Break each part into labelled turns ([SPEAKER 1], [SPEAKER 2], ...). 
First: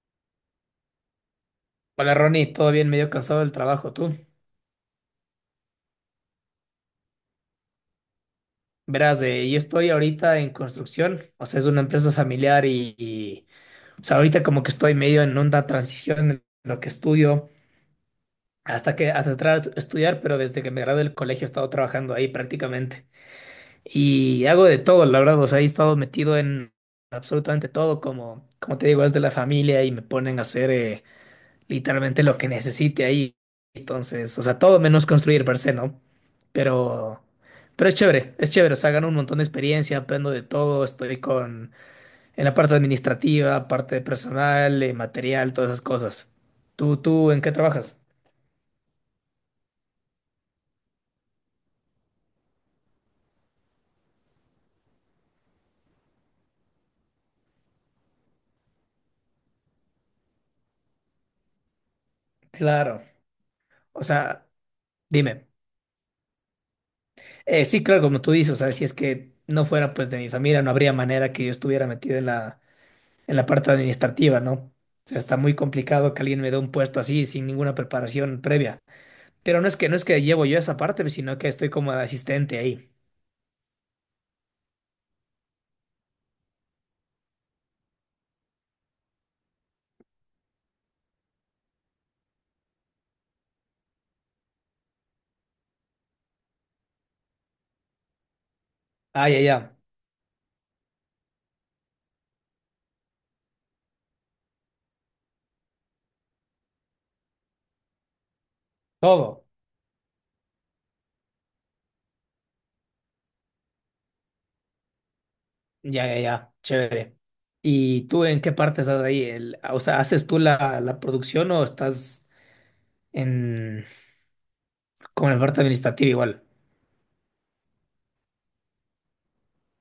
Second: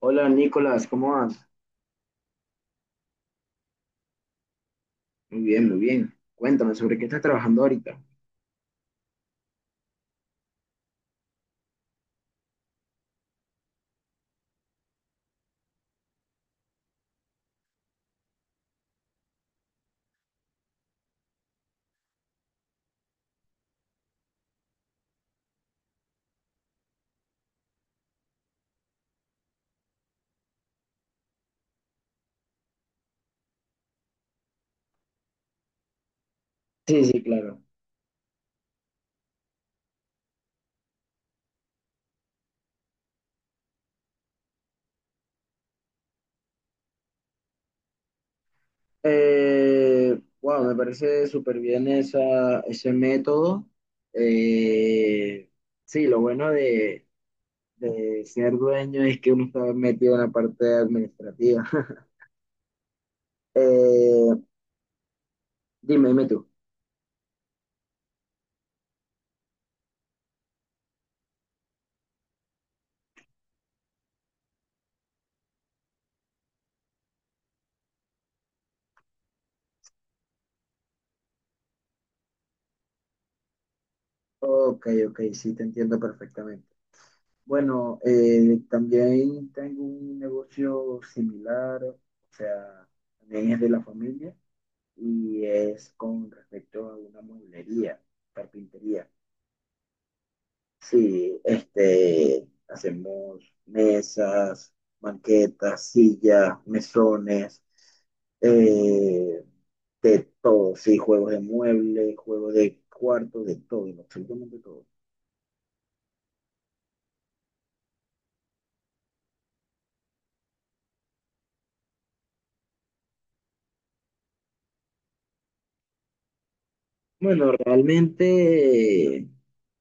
[SPEAKER 1] Hola Nicolás, ¿cómo vas?
[SPEAKER 2] Hola Ronnie, todo bien, medio cansado del trabajo, tú.
[SPEAKER 1] Muy bien, muy bien. Cuéntame, ¿sobre qué estás trabajando ahorita?
[SPEAKER 2] Verás, yo estoy ahorita en construcción, o sea, es una empresa familiar o sea, ahorita como que estoy medio en una transición en lo que estudio, hasta entrar a estudiar, pero desde que me gradué del colegio he estado trabajando ahí prácticamente. Y hago de todo, la verdad, o sea, he estado metido en absolutamente todo, como te digo, es de la familia y me ponen a hacer, literalmente lo que necesite ahí. Entonces, o sea, todo menos construir per se, ¿no?
[SPEAKER 1] Sí,
[SPEAKER 2] Pero,
[SPEAKER 1] sí, claro.
[SPEAKER 2] pero es chévere, o sea, gano un montón de experiencia, aprendo de todo, en la parte administrativa, parte de personal, material, todas esas cosas. En qué trabajas?
[SPEAKER 1] Wow, me parece súper bien ese método. Eh, sí, lo bueno de ser dueño es que uno está metido en la parte administrativa.
[SPEAKER 2] Claro, o
[SPEAKER 1] Eh,
[SPEAKER 2] sea, dime.
[SPEAKER 1] Dime, dime tú.
[SPEAKER 2] Sí, claro, como tú dices, o sea, si es que no fuera pues de mi familia, no habría manera que yo estuviera metido en la parte administrativa, ¿no? O sea, está muy complicado que alguien me dé un puesto así sin ninguna preparación previa. Pero no es que llevo yo esa parte, pues, sino que estoy como de asistente ahí.
[SPEAKER 1] Ok, ok, sí, te entiendo perfectamente. Bueno, también tengo un negocio similar, o sea, también es de la familia. Y es con respecto a una mueblería, carpintería.
[SPEAKER 2] Ah, ya, ya.
[SPEAKER 1] Sí, hacemos mesas, banquetas, sillas, mesones, eh,
[SPEAKER 2] Todo.
[SPEAKER 1] de todo, sí, juegos de muebles, juegos de cuarto, de todo, absolutamente todo.
[SPEAKER 2] Ya, ya, ya. Chévere. ¿Y tú en qué parte estás ahí? O sea, ¿haces tú la producción o estás en como en la parte administrativa igual?
[SPEAKER 1] Bueno, realmente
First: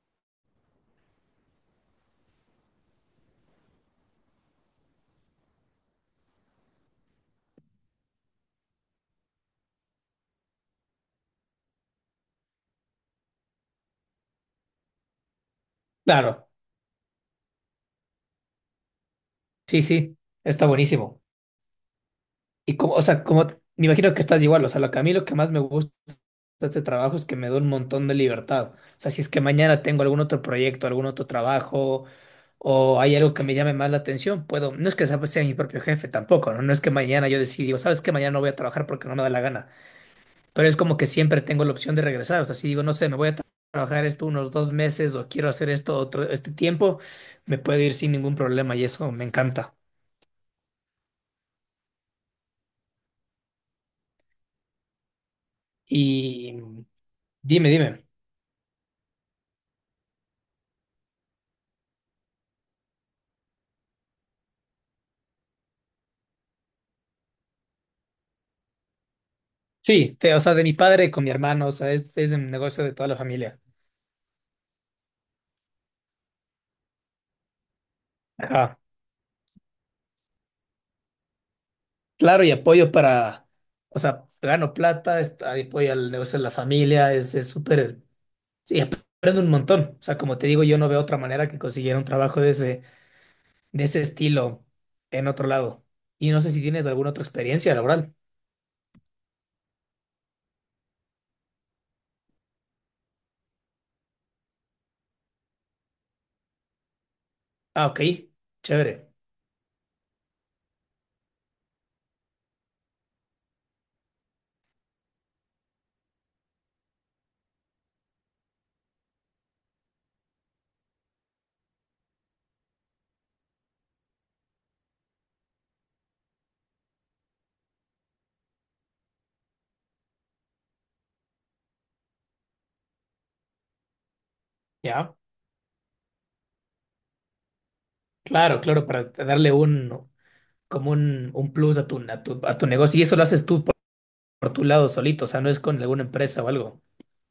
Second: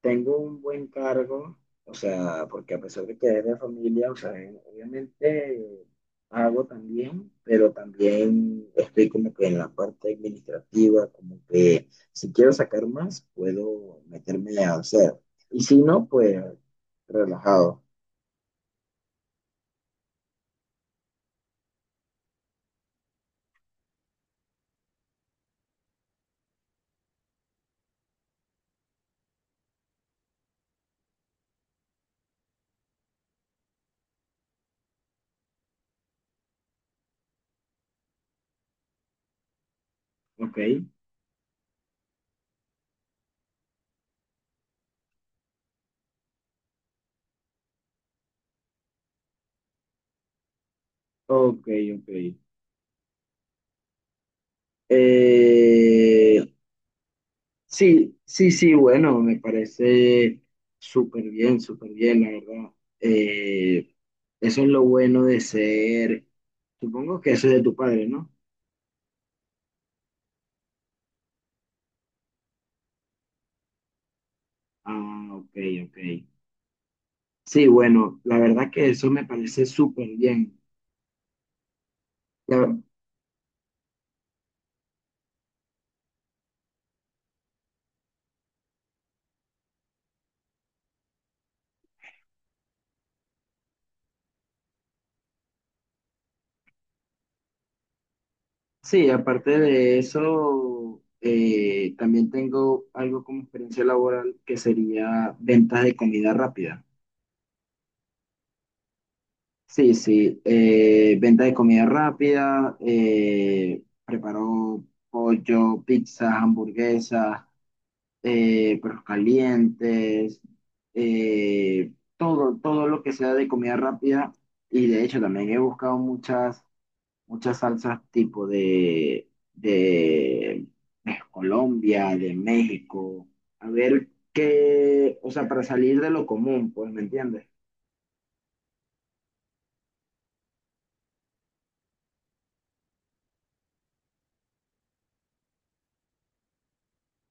[SPEAKER 1] tengo un buen cargo, o sea, porque a pesar de que es de familia, o sea, obviamente hago también, pero también estoy como que en la parte administrativa, como que si quiero sacar más, puedo meterme a hacer. Y si no, pues
[SPEAKER 2] Claro.
[SPEAKER 1] relajado.
[SPEAKER 2] Sí, sí. Está buenísimo. Y como, o sea, me imagino que estás igual, o sea, lo que a mí lo que más me gusta de este trabajo es que me da un montón de libertad. O sea, si es que mañana tengo algún otro proyecto, algún otro trabajo, o hay algo que me llame más la atención, puedo, no es que sea, pues sea mi propio jefe tampoco, ¿no? No es que mañana yo decida, digo, sabes que mañana no voy a trabajar porque no me da la gana,
[SPEAKER 1] Ok,
[SPEAKER 2] pero es como que siempre tengo la opción de regresar. O sea, si digo, no sé, me voy a tra- trabajar esto unos dos meses o quiero hacer esto otro, este tiempo, me puedo ir sin ningún problema y eso me encanta.
[SPEAKER 1] ok, ok. Eh,
[SPEAKER 2] Y dime, dime.
[SPEAKER 1] Sí, sí, sí, bueno, me parece súper bien, la verdad. Eh, Eso es lo bueno de ser, supongo que eso es de tu padre, ¿no?
[SPEAKER 2] Sí, o sea, de mi padre con mi hermano, o sea, este es un negocio de toda la familia.
[SPEAKER 1] Ah, ok, ok. Sí, bueno, la verdad
[SPEAKER 2] Ajá.
[SPEAKER 1] que eso me parece súper bien.
[SPEAKER 2] Claro,
[SPEAKER 1] Ya-
[SPEAKER 2] o sea, gano plata, apoyo al negocio de la familia, es súper, sí, aprendo un montón. O sea, como te digo, yo no veo otra manera que conseguir un trabajo de ese estilo en otro lado. Y no sé si tienes alguna otra experiencia laboral.
[SPEAKER 1] sí, aparte de eso, también tengo algo como experiencia laboral que sería ventas de comida rápida.
[SPEAKER 2] Ah, ok, chévere.
[SPEAKER 1] Sí, sí, venta de comida rápida, preparó pollo, pizzas, hamburguesas, perros calientes, todo, todo lo que sea de comida rápida. Y de hecho también he buscado muchas, muchas salsas tipo de, de, de, Colombia, de México, a ver
[SPEAKER 2] Ya,
[SPEAKER 1] qué, o sea, para salir de lo común, pues, ¿me entiendes?
[SPEAKER 2] claro, claro, para darle como un plus a a tu negocio. Y eso lo haces tú por tu lado solito, o sea, no es con alguna empresa o algo.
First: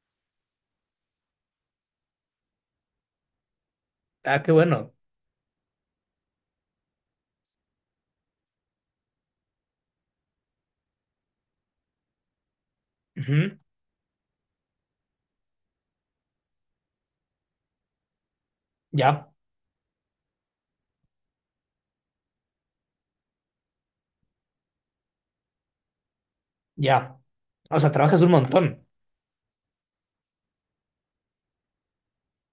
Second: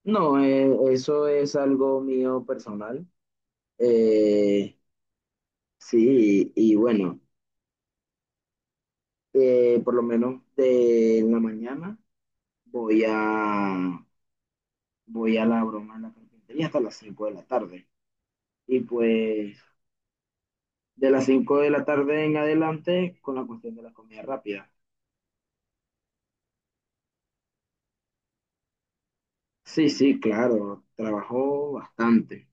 [SPEAKER 1] No, eso es algo mío personal.
[SPEAKER 2] Ah, qué
[SPEAKER 1] Eh,
[SPEAKER 2] bueno.
[SPEAKER 1] sí, y bueno, por lo menos de la mañana voy
[SPEAKER 2] Ujú.
[SPEAKER 1] a, voy a la broma de la carpintería hasta las 5 de la tarde. Y
[SPEAKER 2] Ya,
[SPEAKER 1] pues de las 5 de la tarde en adelante con la cuestión de la comida rápida.
[SPEAKER 2] ya. O sea, trabajas un montón.
[SPEAKER 1] Sí, sí, claro, trabajo bastante.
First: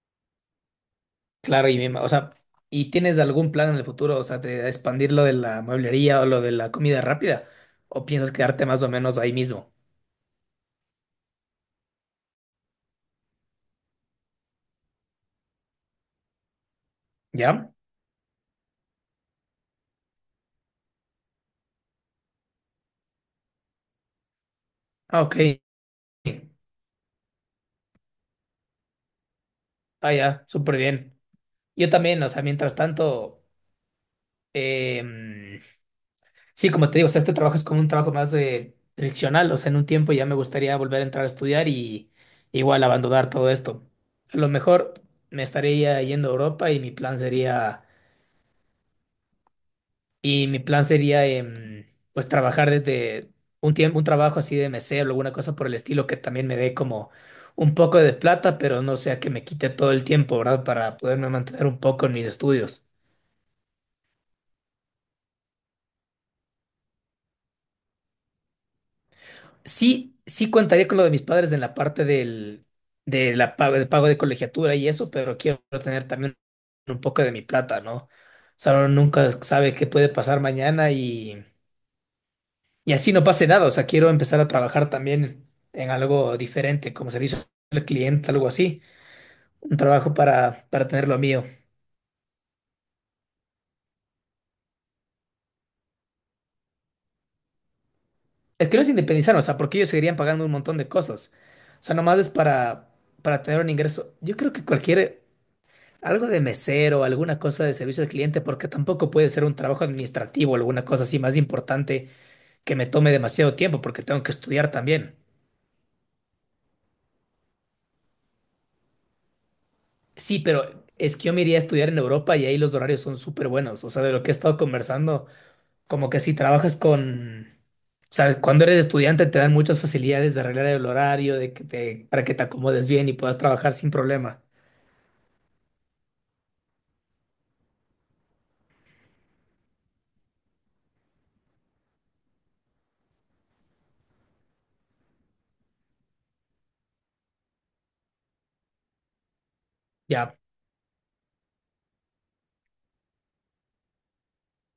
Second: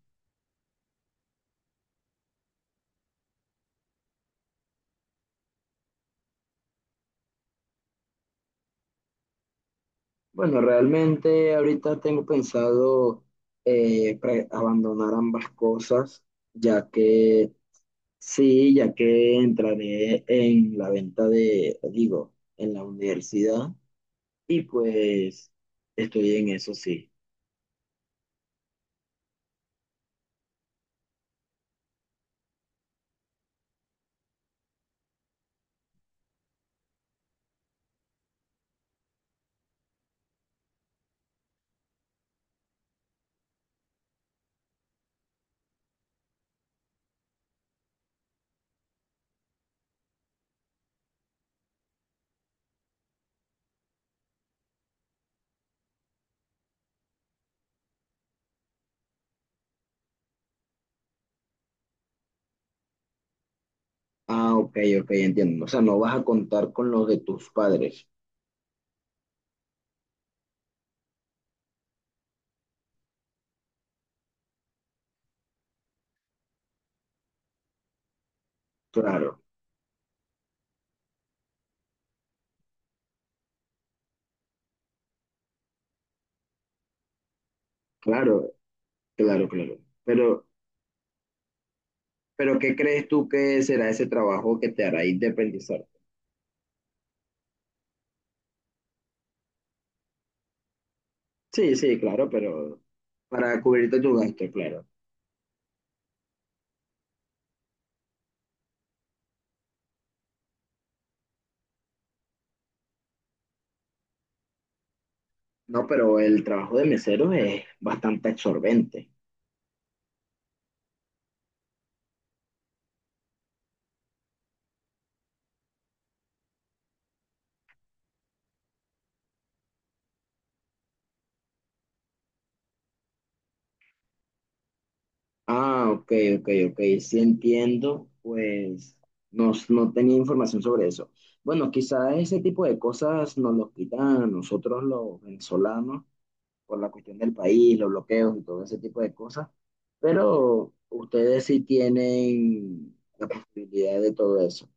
[SPEAKER 2] Claro, o sea, ¿y tienes algún plan en el futuro? O sea, de expandir lo de la mueblería o lo de la comida rápida. ¿O piensas quedarte más o menos ahí mismo?
[SPEAKER 1] Bueno, realmente ahorita tengo pensado abandonar ambas cosas, ya que...
[SPEAKER 2] ¿Ya?
[SPEAKER 1] Sí, ya que entraré en la venta de, digo, en la universidad y
[SPEAKER 2] Ah, ok.
[SPEAKER 1] pues estoy en eso, sí.
[SPEAKER 2] Ah, ya, súper bien. Yo también, o sea, mientras tanto, sí, como te digo, o sea, este trabajo es como un trabajo más friccional, o sea, en un tiempo ya me gustaría volver a entrar a estudiar y igual abandonar todo esto. A lo mejor me estaría yendo a Europa y mi plan sería pues trabajar desde un tiempo, un trabajo así de mesero, alguna cosa por el estilo que también me dé como un poco de plata, pero no sea que me quite todo el tiempo, ¿verdad? Para poderme mantener un poco en mis estudios.
[SPEAKER 1] Ah, ok, ok, entiendo. O sea, no vas a contar con los de tus padres.
[SPEAKER 2] Sí, sí contaría con lo de mis padres en la parte del, de la pago, del pago de colegiatura y eso, pero quiero tener también un poco de mi plata, ¿no? O sea, uno nunca
[SPEAKER 1] Claro,
[SPEAKER 2] sabe qué puede pasar mañana y así no pase nada. O sea, quiero empezar a trabajar también en algo diferente, como servicio al cliente, algo
[SPEAKER 1] claro,
[SPEAKER 2] así.
[SPEAKER 1] claro,
[SPEAKER 2] Un
[SPEAKER 1] claro.
[SPEAKER 2] trabajo
[SPEAKER 1] Pero,
[SPEAKER 2] para tener lo mío.
[SPEAKER 1] pero ¿qué crees tú que será ese trabajo que te hará independizar?
[SPEAKER 2] Es que no es independizarme, o sea, porque ellos seguirían pagando un montón de cosas.
[SPEAKER 1] Sí,
[SPEAKER 2] O sea,
[SPEAKER 1] sí,
[SPEAKER 2] nomás
[SPEAKER 1] claro,
[SPEAKER 2] es
[SPEAKER 1] pero
[SPEAKER 2] para
[SPEAKER 1] para
[SPEAKER 2] tener un
[SPEAKER 1] cubrirte tu
[SPEAKER 2] ingreso. Yo
[SPEAKER 1] gasto,
[SPEAKER 2] creo que
[SPEAKER 1] claro.
[SPEAKER 2] cualquier algo de mesero, alguna cosa de servicio al cliente, porque tampoco puede ser un trabajo administrativo, alguna cosa así más importante que me tome demasiado tiempo, porque tengo que estudiar también.
[SPEAKER 1] No, pero el trabajo de mesero es bastante absorbente.
[SPEAKER 2] Sí, pero es que yo me iría a estudiar en Europa y ahí los horarios son súper buenos. O sea, de lo que he estado conversando, como que si trabajas con, sabes, cuando eres estudiante te dan muchas facilidades de arreglar el horario, para que te acomodes bien y puedas trabajar sin problema.
[SPEAKER 1] Ah, ok, ok, ok, sí entiendo, pues no, tenía información sobre eso. Bueno, quizás ese tipo de cosas nos los quitan a nosotros los venezolanos por la cuestión del país, los bloqueos y todo ese tipo de cosas,
[SPEAKER 2] Ya.
[SPEAKER 1] pero ustedes sí tienen la posibilidad de todo eso.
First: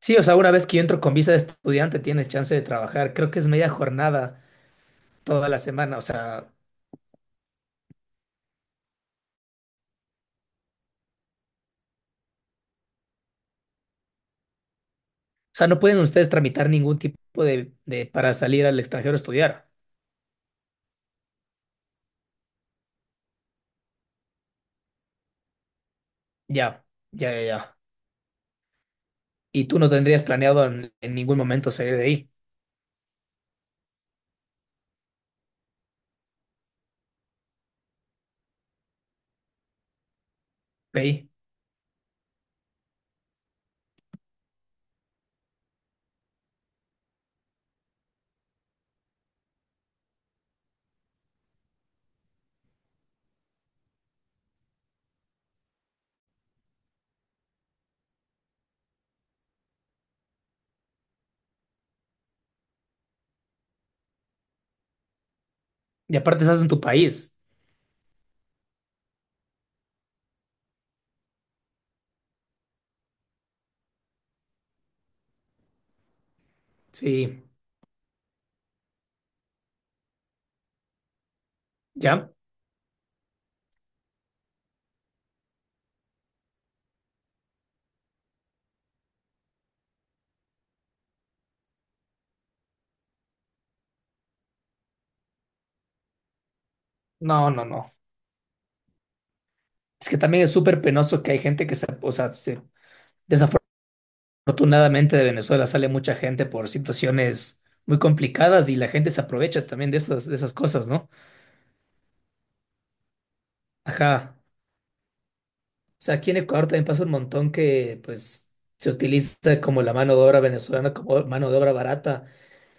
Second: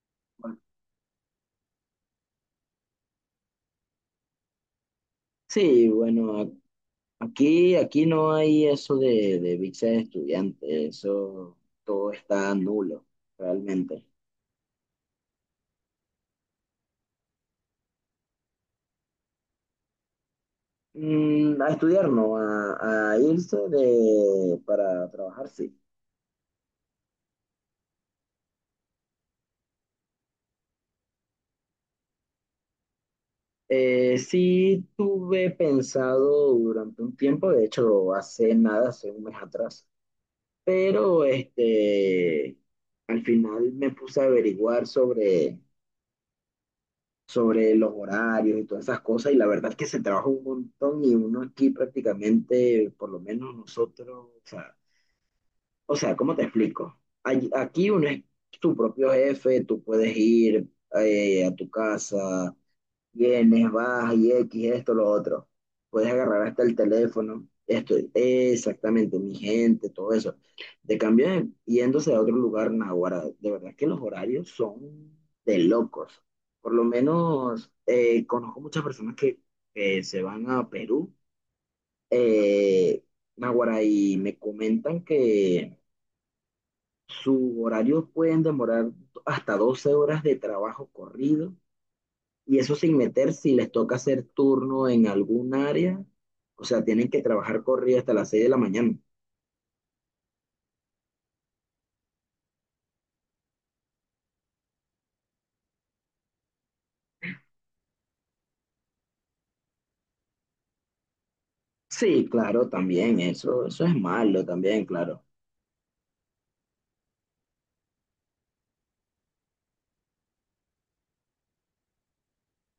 [SPEAKER 2] Sí, o sea, una
[SPEAKER 1] Bueno,
[SPEAKER 2] vez que yo entro con visa de estudiante tienes chance de trabajar. Creo que es media jornada toda la
[SPEAKER 1] sí,
[SPEAKER 2] semana.
[SPEAKER 1] bueno,
[SPEAKER 2] O
[SPEAKER 1] aquí, no hay eso de visa de estudiante, eso todo está nulo, realmente.
[SPEAKER 2] sea, no pueden ustedes tramitar ningún tipo de para salir al extranjero a estudiar.
[SPEAKER 1] Mm, a estudiar, no, a, irse para trabajar, sí.
[SPEAKER 2] Ya, ya, ya, ya. Y tú no tendrías planeado en ningún momento salir
[SPEAKER 1] Sí tuve pensado durante un tiempo, de hecho hace nada, hace un mes atrás,
[SPEAKER 2] de
[SPEAKER 1] pero
[SPEAKER 2] ahí.
[SPEAKER 1] al final me puse a averiguar sobre, los horarios y todas esas cosas y la verdad es que se trabaja un montón y uno aquí prácticamente, por lo menos nosotros, O sea, ¿cómo te explico? Aquí uno es tu propio jefe, tú puedes ir a tu casa, vienes, vas y X, esto, lo otro. Puedes
[SPEAKER 2] Y aparte
[SPEAKER 1] agarrar
[SPEAKER 2] estás
[SPEAKER 1] hasta
[SPEAKER 2] en
[SPEAKER 1] el
[SPEAKER 2] tu país.
[SPEAKER 1] teléfono, esto, exactamente, mi gente, todo eso. De cambio, yéndose a otro lugar, naguará, de verdad que los horarios son de locos. Por lo
[SPEAKER 2] Sí,
[SPEAKER 1] menos conozco muchas personas que se van a Perú,
[SPEAKER 2] ¿ya?
[SPEAKER 1] eh, naguará, y me comentan que su horario pueden demorar hasta 12 horas de trabajo corrido y eso sin meter si les toca hacer turno en algún área. O sea, tienen que
[SPEAKER 2] No,
[SPEAKER 1] trabajar
[SPEAKER 2] no, no.
[SPEAKER 1] corrido hasta las 6 de la mañana.
[SPEAKER 2] Es que también es súper penoso que hay gente o sea, desafortunadamente de Venezuela sale mucha gente por situaciones muy complicadas y la gente se aprovecha también de esas cosas, ¿no?
[SPEAKER 1] Sí, claro, también eso es
[SPEAKER 2] Ajá.
[SPEAKER 1] malo también, claro.
[SPEAKER 2] O sea, aquí en Ecuador también pasa un montón que pues se utiliza como la mano de obra venezolana como mano de obra barata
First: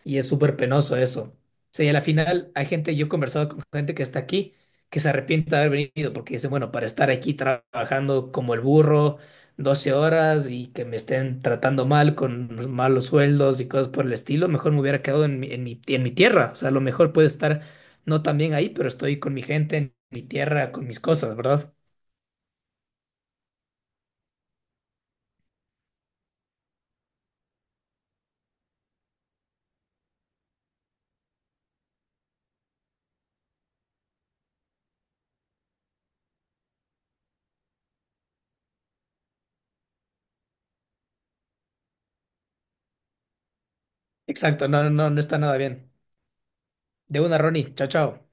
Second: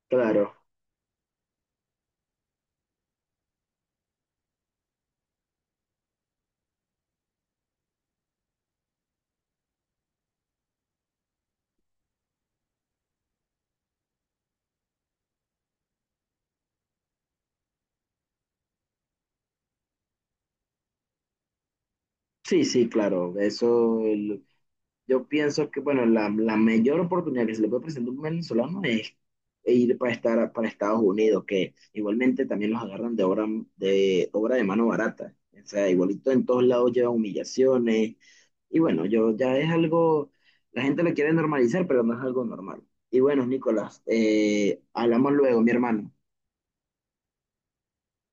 [SPEAKER 2] y es
[SPEAKER 1] Claro.
[SPEAKER 2] súper penoso eso. O sea, y a la final hay gente, yo he conversado con gente que está aquí que se arrepiente de haber venido porque dicen, bueno, para estar aquí trabajando como el burro 12 horas y que me estén tratando mal con malos sueldos y cosas por el estilo, mejor me hubiera quedado en mi tierra. O sea, a lo mejor puedo estar no tan bien ahí, pero estoy con mi gente, en mi tierra, con mis cosas, ¿verdad?
[SPEAKER 1] Sí, sí, claro. Eso. Yo pienso que, bueno, la, mayor oportunidad que se le puede presentar a un venezolano es ir para, para Estados Unidos, que igualmente también los agarran de, obra de mano barata. O sea, igualito en todos lados lleva humillaciones. Y bueno, yo ya es algo, la gente lo quiere normalizar, pero no es algo normal. Y bueno, Nicolás,
[SPEAKER 2] Exacto, no, no, no
[SPEAKER 1] hablamos
[SPEAKER 2] está nada
[SPEAKER 1] luego, mi
[SPEAKER 2] bien.
[SPEAKER 1] hermano.
[SPEAKER 2] De una, Ronnie. Chao, chao.